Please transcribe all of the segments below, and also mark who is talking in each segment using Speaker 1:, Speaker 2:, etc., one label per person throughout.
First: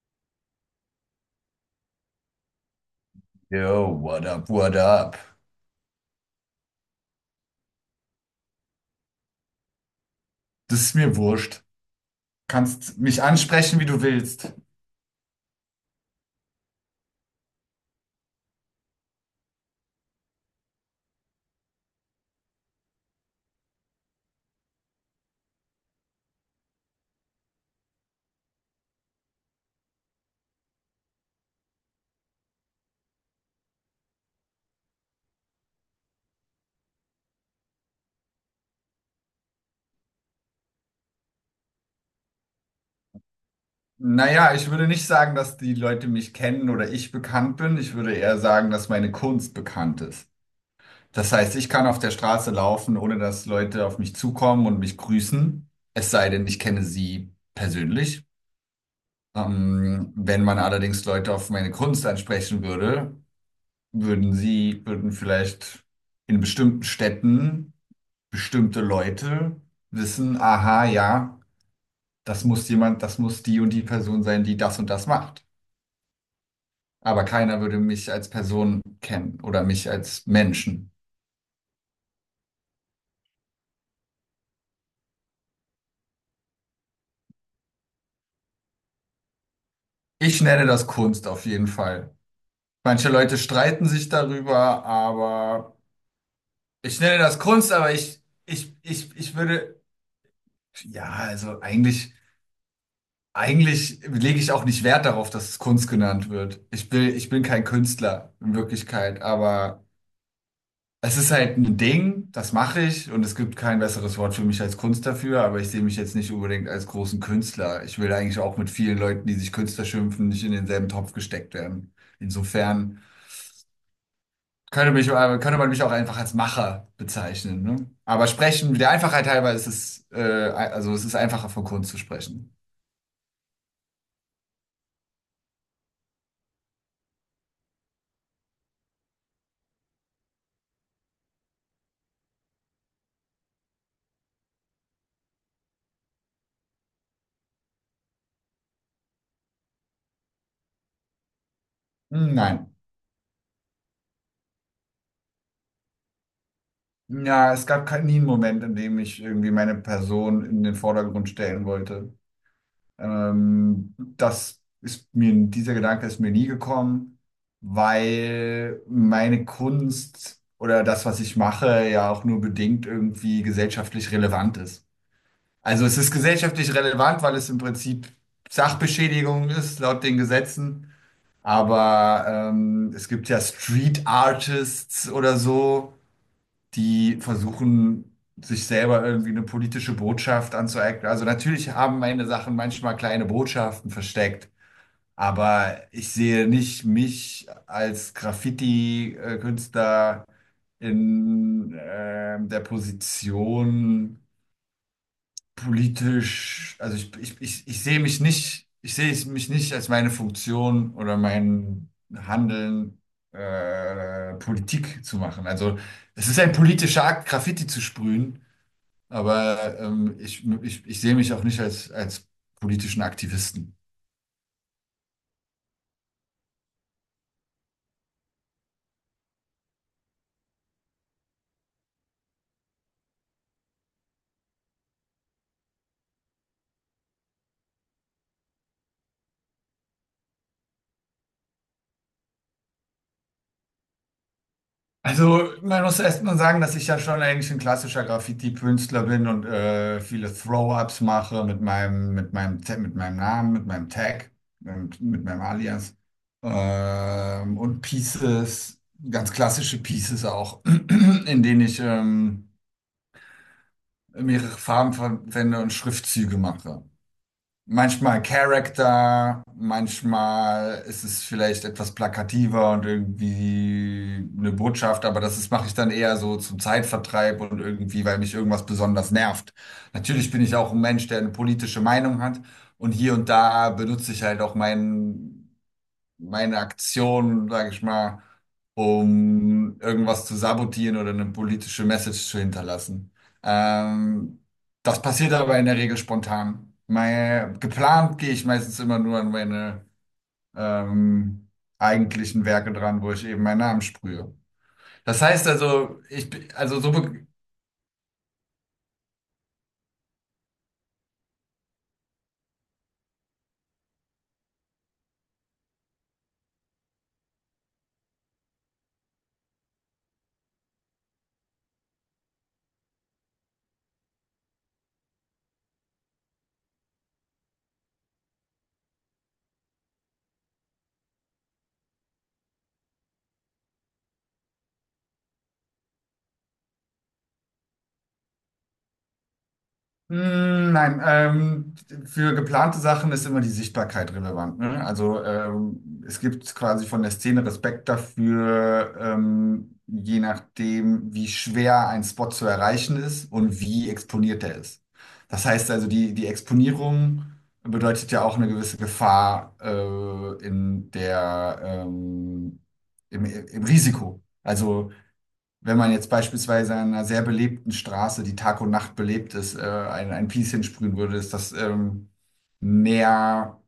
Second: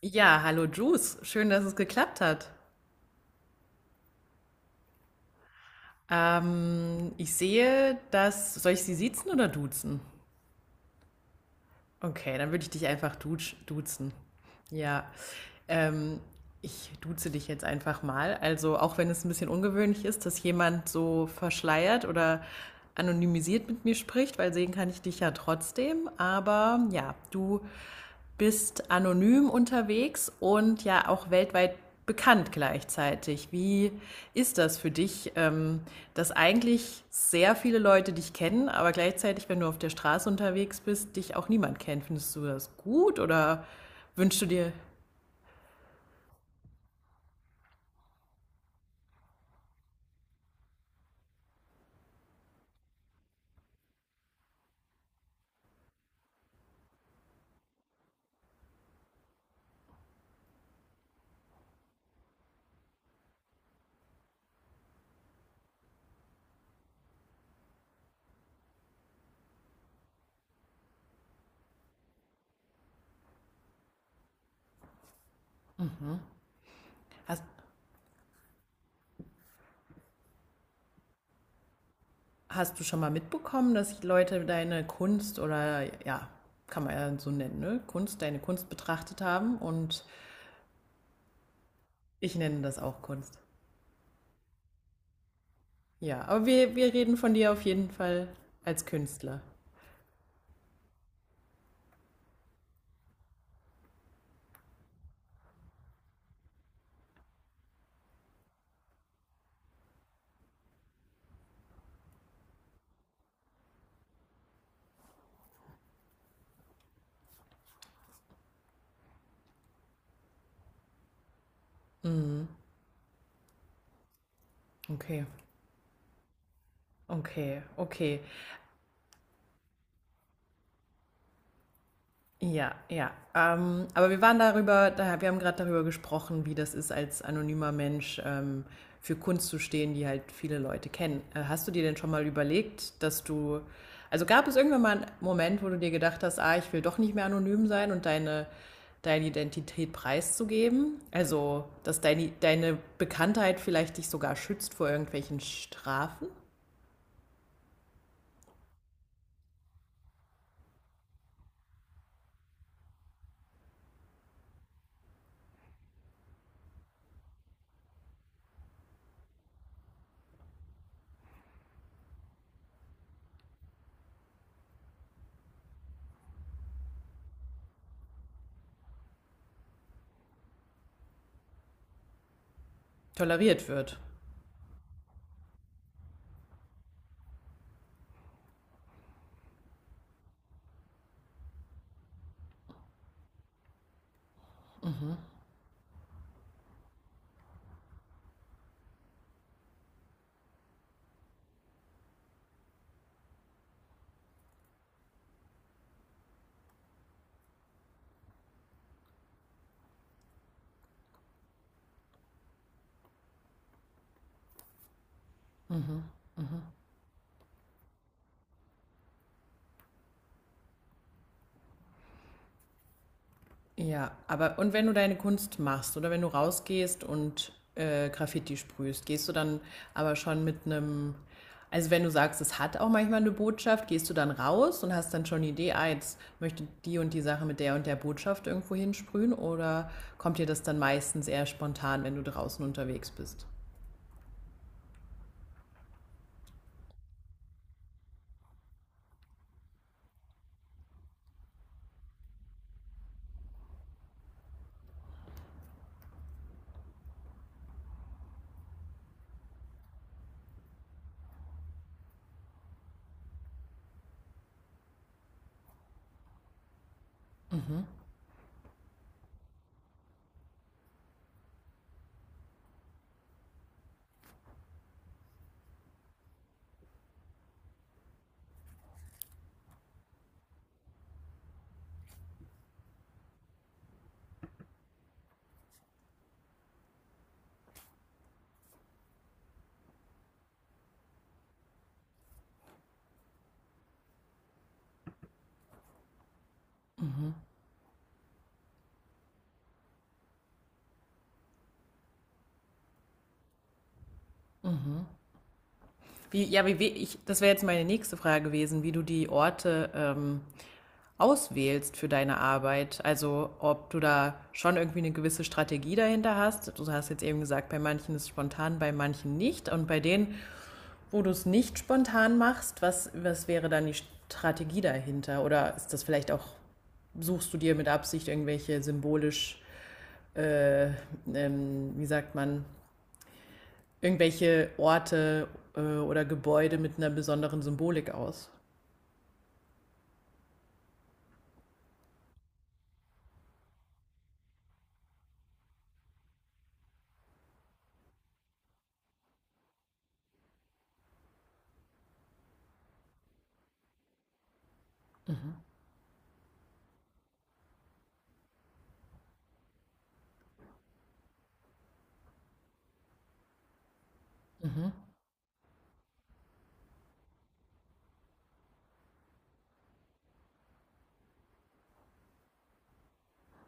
Speaker 1: Ja, hallo Juice. Schön, dass es geklappt hat.
Speaker 2: Yo, what up, what up?
Speaker 1: Ich sehe, dass. Soll ich Sie siezen oder duzen?
Speaker 2: Das ist mir wurscht.
Speaker 1: Okay, dann würde ich dich
Speaker 2: Kannst
Speaker 1: einfach
Speaker 2: mich ansprechen, wie du
Speaker 1: duzen.
Speaker 2: willst.
Speaker 1: Ja. Ähm, Ich duze dich jetzt einfach mal. Also auch wenn es ein bisschen ungewöhnlich ist, dass jemand so verschleiert oder anonymisiert mit mir spricht, weil sehen kann ich dich ja trotzdem. Aber ja, du bist anonym unterwegs und ja auch weltweit bekannt gleichzeitig. Wie ist das für dich, dass eigentlich sehr viele Leute dich kennen, aber gleichzeitig, wenn du auf der Straße unterwegs bist, dich auch niemand kennt? Findest du das gut oder wünschst du
Speaker 2: Naja, ich
Speaker 1: dir,
Speaker 2: würde nicht sagen, dass die Leute mich kennen oder ich bekannt bin. Ich würde eher sagen, dass meine Kunst bekannt ist. Das heißt, ich kann auf der Straße laufen, ohne dass Leute auf mich zukommen und mich grüßen. Es sei denn, ich kenne sie persönlich. Wenn man allerdings Leute auf meine Kunst ansprechen würde, würden vielleicht in bestimmten Städten bestimmte Leute wissen, aha, ja, das muss die und die Person sein, die das und das macht. Aber
Speaker 1: hast,
Speaker 2: keiner würde mich als Person kennen oder mich als Menschen.
Speaker 1: hast du schon mal mitbekommen, dass Leute deine Kunst oder ja, kann man ja so nennen, ne? Kunst, deine Kunst betrachtet haben und
Speaker 2: Ich nenne das Kunst auf jeden Fall.
Speaker 1: ich nenne das auch
Speaker 2: Manche Leute
Speaker 1: Kunst.
Speaker 2: streiten sich darüber, aber
Speaker 1: Ja, aber wir
Speaker 2: ich
Speaker 1: reden
Speaker 2: nenne
Speaker 1: von
Speaker 2: das
Speaker 1: dir auf
Speaker 2: Kunst,
Speaker 1: jeden
Speaker 2: aber ich,
Speaker 1: Fall
Speaker 2: ich,
Speaker 1: als
Speaker 2: ich, ich
Speaker 1: Künstler.
Speaker 2: würde, ja, also eigentlich, eigentlich lege ich auch nicht Wert darauf, dass es Kunst genannt wird. Ich bin kein Künstler in Wirklichkeit, aber es ist halt ein Ding, das mache ich, und es gibt kein besseres Wort für mich als Kunst dafür, aber ich sehe mich jetzt nicht unbedingt als großen Künstler. Ich will eigentlich auch mit vielen Leuten, die sich Künstler schimpfen, nicht in denselben Topf gesteckt werden. Insofern könnte mich, äh,
Speaker 1: Okay,
Speaker 2: könnte man mich auch einfach als Macher bezeichnen, ne?
Speaker 1: okay.
Speaker 2: Der Einfachheit halber ist es, also es ist einfacher von Kunst zu sprechen.
Speaker 1: Ja, ja. Aber wir waren darüber, wir haben gerade darüber gesprochen, wie das ist, als anonymer Mensch für Kunst zu stehen, die halt viele Leute kennen. Hast du dir denn schon mal überlegt, dass du, also gab es irgendwann mal einen Moment, wo du dir gedacht hast, ah, ich will doch nicht mehr anonym sein und deine Identität preiszugeben? Also, dass
Speaker 2: Hm, nein.
Speaker 1: deine Bekanntheit vielleicht dich sogar schützt vor irgendwelchen Strafen,
Speaker 2: Ja, es gab nie einen Moment, in dem ich irgendwie meine Person in den Vordergrund stellen wollte. Dieser Gedanke ist mir nie gekommen, weil meine Kunst oder das, was ich mache, ja auch nur bedingt irgendwie gesellschaftlich relevant ist. Also es ist gesellschaftlich relevant, weil es im Prinzip Sachbeschädigung ist, laut den Gesetzen. Aber es gibt ja
Speaker 1: toleriert wird?
Speaker 2: Street Artists oder so, die versuchen, sich selber irgendwie eine politische Botschaft anzueignen. Also natürlich haben meine Sachen manchmal kleine Botschaften versteckt, aber ich sehe nicht mich als Graffiti-Künstler in der Position, politisch, also ich sehe es mich nicht als meine Funktion oder mein Handeln, Politik zu machen. Also es ist ein politischer Akt, Graffiti zu sprühen, aber ich sehe mich auch nicht als, als politischen Aktivisten.
Speaker 1: Ja, aber und wenn du deine Kunst machst oder wenn du rausgehst und Graffiti sprühst, gehst du dann aber schon mit einem, also wenn du sagst, es hat auch manchmal eine Botschaft, gehst du dann raus und hast dann schon die Idee, ah, jetzt möchte die und die Sache mit der und der Botschaft irgendwo hinsprühen oder kommt dir das dann meistens eher spontan, wenn du draußen unterwegs bist?
Speaker 2: Also, man muss erst mal sagen, dass ich ja schon eigentlich ein klassischer Graffiti-Künstler bin und viele Throw-ups mache mit mit meinem Namen, mit meinem Tag, und mit meinem Alias. Und Pieces, ganz klassische Pieces auch, in denen ich mehrere Farben verwende und Schriftzüge mache. Manchmal Character, manchmal ist es vielleicht etwas plakativer und irgendwie eine Botschaft, aber mache ich dann eher so zum Zeitvertreib und irgendwie, weil mich irgendwas besonders nervt. Natürlich bin ich auch ein Mensch, der eine politische Meinung hat, und hier und da benutze ich halt auch meine Aktion, sage ich mal, um irgendwas zu sabotieren oder eine politische Message zu hinterlassen. Ähm, Das passiert aber in der Regel spontan. Geplant gehe ich meistens immer nur an meine ähm, eigentlichen Werke dran, wo ich eben meinen Namen sprühe. Das heißt also, ich,
Speaker 1: Wie,
Speaker 2: bin-
Speaker 1: ja, wie,
Speaker 2: also
Speaker 1: we-
Speaker 2: so,
Speaker 1: ich, das wäre jetzt meine nächste Frage gewesen, wie du die Orte auswählst für deine Arbeit. Also ob du da schon irgendwie eine gewisse Strategie dahinter hast. Du hast jetzt eben gesagt, bei manchen ist es spontan, bei manchen nicht. Und bei denen, wo du es nicht spontan machst, was wäre dann die Strategie dahinter? Oder ist das vielleicht auch, suchst du dir mit Absicht irgendwelche symbolisch, äh, wie sagt man, irgendwelche Orte oder Gebäude mit einer besonderen Symbolik aus?
Speaker 2: Mm, nein, für geplante Sachen ist immer die Sichtbarkeit relevant. Ne? Also es gibt quasi von der Szene Respekt dafür, je nachdem, wie schwer ein Spot zu erreichen ist und wie exponiert er ist. Das heißt also, die Exponierung bedeutet ja auch eine gewisse Gefahr im Risiko. Also
Speaker 1: Mhm.
Speaker 2: wenn man jetzt beispielsweise an einer sehr belebten Straße, die Tag und Nacht belebt ist, ein Piece hinsprühen würde, ist das mehr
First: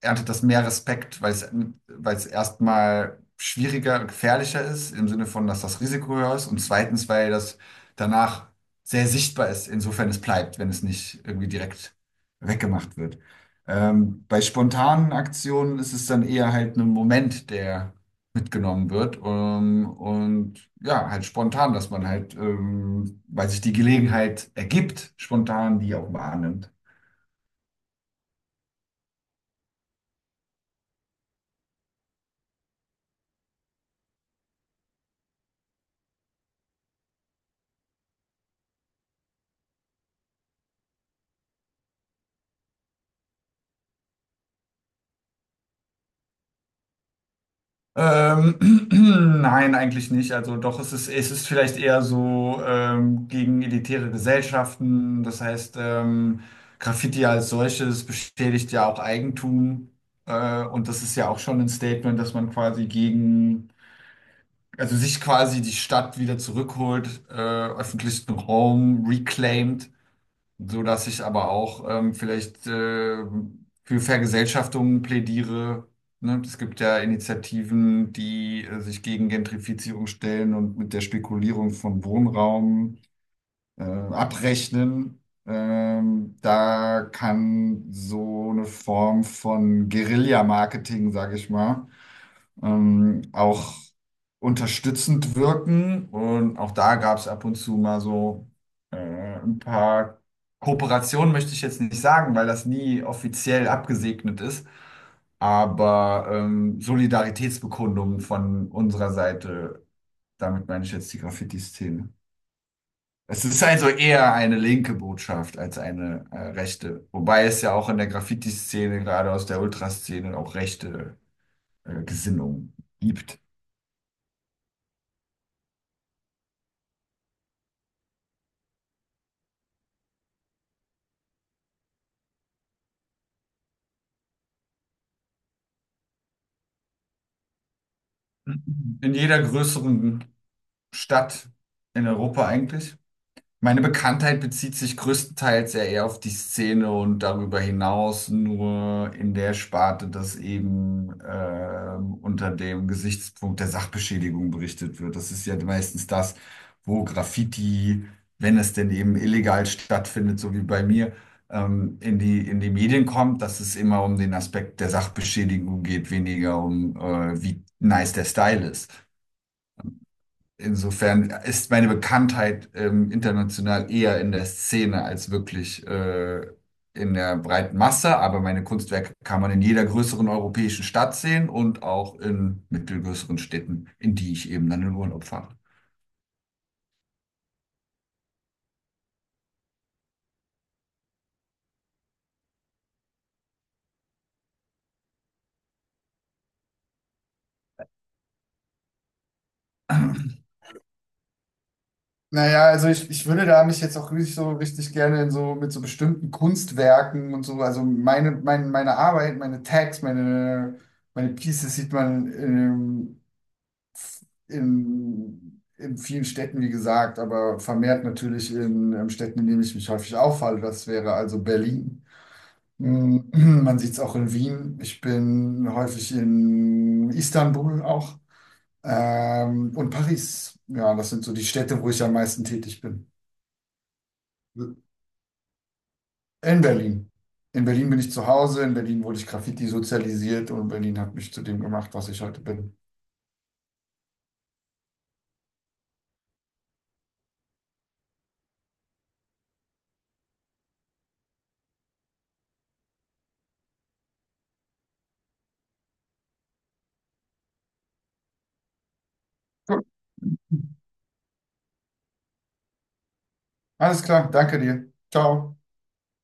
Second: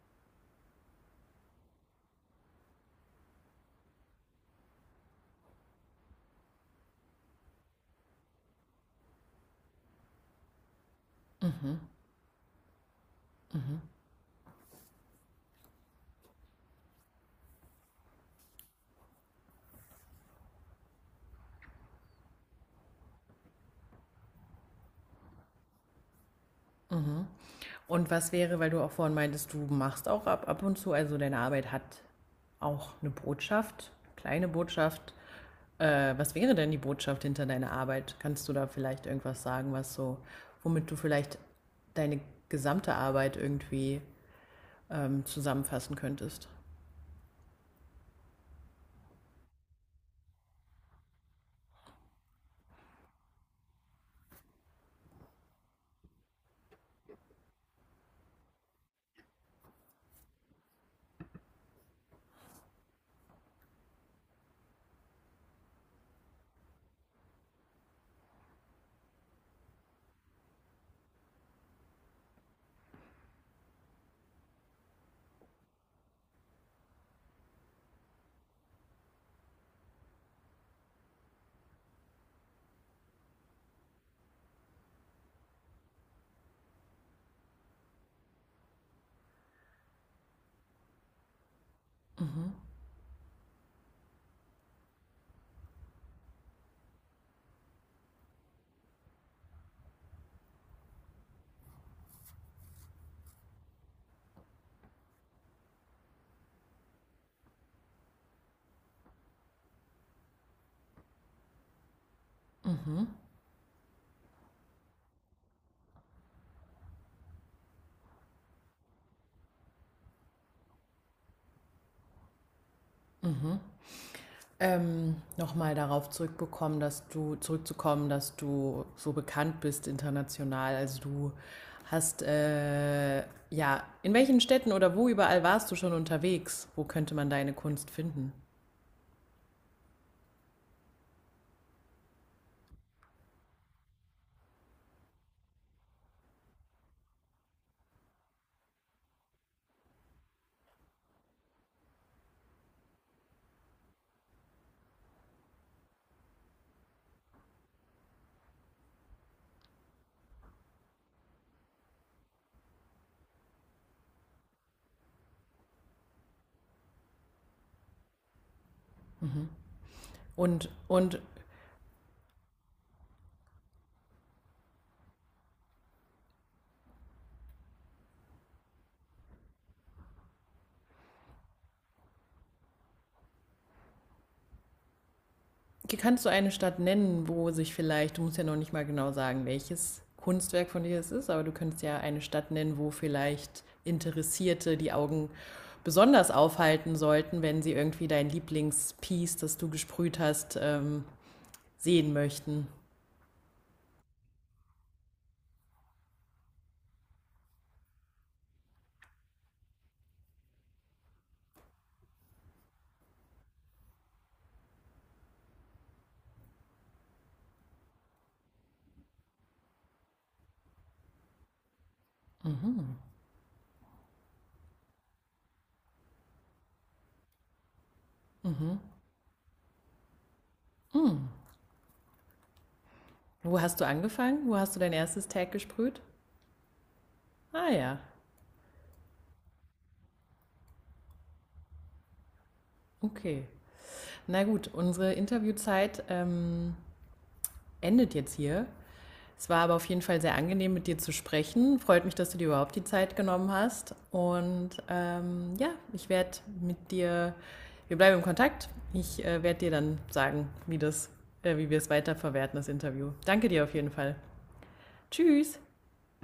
Speaker 2: erntet das mehr Respekt, weil es erstmal schwieriger und gefährlicher ist, im Sinne von, dass das Risiko höher ist, und zweitens, weil das danach sehr sichtbar ist, insofern es bleibt, wenn es nicht irgendwie direkt weggemacht wird. Bei spontanen Aktionen ist es dann eher halt ein Moment, der mitgenommen wird, und ja, halt spontan, dass man halt, weil sich die Gelegenheit ergibt, spontan die auch wahrnimmt.
Speaker 1: Und was wäre, weil du auch vorhin meintest, du machst auch ab und zu, also deine Arbeit hat auch eine Botschaft, kleine Botschaft. Was wäre denn die Botschaft hinter deiner Arbeit? Kannst du da vielleicht irgendwas sagen, was so, womit du vielleicht deine gesamte Arbeit irgendwie zusammenfassen könntest?
Speaker 2: Ähm, nein, eigentlich nicht. Also doch, es ist vielleicht eher so gegen elitäre Gesellschaften. Das heißt, Graffiti als solches beschädigt ja auch Eigentum. Und das ist ja auch schon ein Statement, dass man quasi also sich quasi die Stadt wieder zurückholt, öffentlichen Raum reclaimt, so dass ich aber auch vielleicht für Vergesellschaftungen plädiere. Ne? Es gibt ja Initiativen, die sich gegen Gentrifizierung stellen und mit der Spekulierung von Wohnraum abrechnen. Da kann so eine Form von Guerilla-Marketing, sage ich mal, auch unterstützend wirken. Und auch da gab es ab und zu mal so ein paar Kooperationen, möchte ich jetzt nicht sagen, weil das nie offiziell abgesegnet ist. Aber Solidaritätsbekundungen von unserer Seite, damit meine ich jetzt die Graffiti-Szene. Es ist also eher eine linke Botschaft als eine rechte. Wobei es ja auch in der Graffiti-Szene, gerade aus der Ultraszene, auch rechte Gesinnungen gibt.
Speaker 1: Nochmal darauf zurückbekommen, dass du zurückzukommen, dass du so bekannt bist international. Also du hast ja, in welchen Städten oder wo überall warst du schon unterwegs? Wo könnte man deine Kunst finden?
Speaker 2: In jeder größeren Stadt in Europa eigentlich. Meine Bekanntheit bezieht sich größtenteils ja eher auf die Szene und darüber hinaus nur in der Sparte, dass eben unter dem Gesichtspunkt der Sachbeschädigung berichtet wird. Das ist ja meistens das, wo Graffiti, wenn es denn eben illegal stattfindet, so wie bei mir, in in die Medien kommt, dass es immer um den Aspekt der Sachbeschädigung geht, weniger um wie nice der Style ist.
Speaker 1: Und
Speaker 2: Insofern ist meine Bekanntheit international eher in der Szene als wirklich in der breiten Masse, aber meine Kunstwerke kann man in jeder größeren europäischen Stadt sehen und auch in mittelgrößeren Städten, in die ich eben dann in Urlaub fahre.
Speaker 1: kannst du eine Stadt nennen, wo sich vielleicht, du musst ja noch nicht mal genau sagen, welches Kunstwerk von dir es ist, aber du könntest ja eine Stadt nennen, wo vielleicht Interessierte die Augen besonders aufhalten sollten, wenn sie irgendwie dein Lieblingspiece, das du gesprüht hast, sehen
Speaker 2: Naja,
Speaker 1: möchten.
Speaker 2: also ich würde da mich jetzt auch richtig gerne in so mit so bestimmten Kunstwerken und so, also meine Arbeit, meine Pieces sieht man in vielen Städten, wie gesagt, aber vermehrt natürlich in, Städten, in denen ich mich häufig aufhalte. Das wäre also Berlin. Mm, man sieht es auch in Wien. Ich bin häufig in Istanbul auch. Und Paris. Ja, das sind so die Städte, wo ich am meisten tätig bin.
Speaker 1: Wo hast du angefangen? Wo hast du dein erstes Tag gesprüht?
Speaker 2: In Berlin. In
Speaker 1: Ah
Speaker 2: Berlin
Speaker 1: ja,
Speaker 2: bin ich zu Hause, in Berlin wurde ich Graffiti sozialisiert und Berlin hat mich zu dem gemacht, was ich heute bin.
Speaker 1: okay. Na gut, unsere Interviewzeit endet jetzt hier. Es war aber auf jeden Fall sehr angenehm, mit dir zu sprechen. Freut mich, dass du dir überhaupt die Zeit genommen hast. Und ja, ich werde mit dir, wir bleiben im Kontakt. Ich werde dir
Speaker 2: Gut,
Speaker 1: dann sagen, wie wir es weiterverwerten, das Interview. Danke dir auf jeden
Speaker 2: alles
Speaker 1: Fall.
Speaker 2: klar, danke dir. Ciao.
Speaker 1: Tschüss.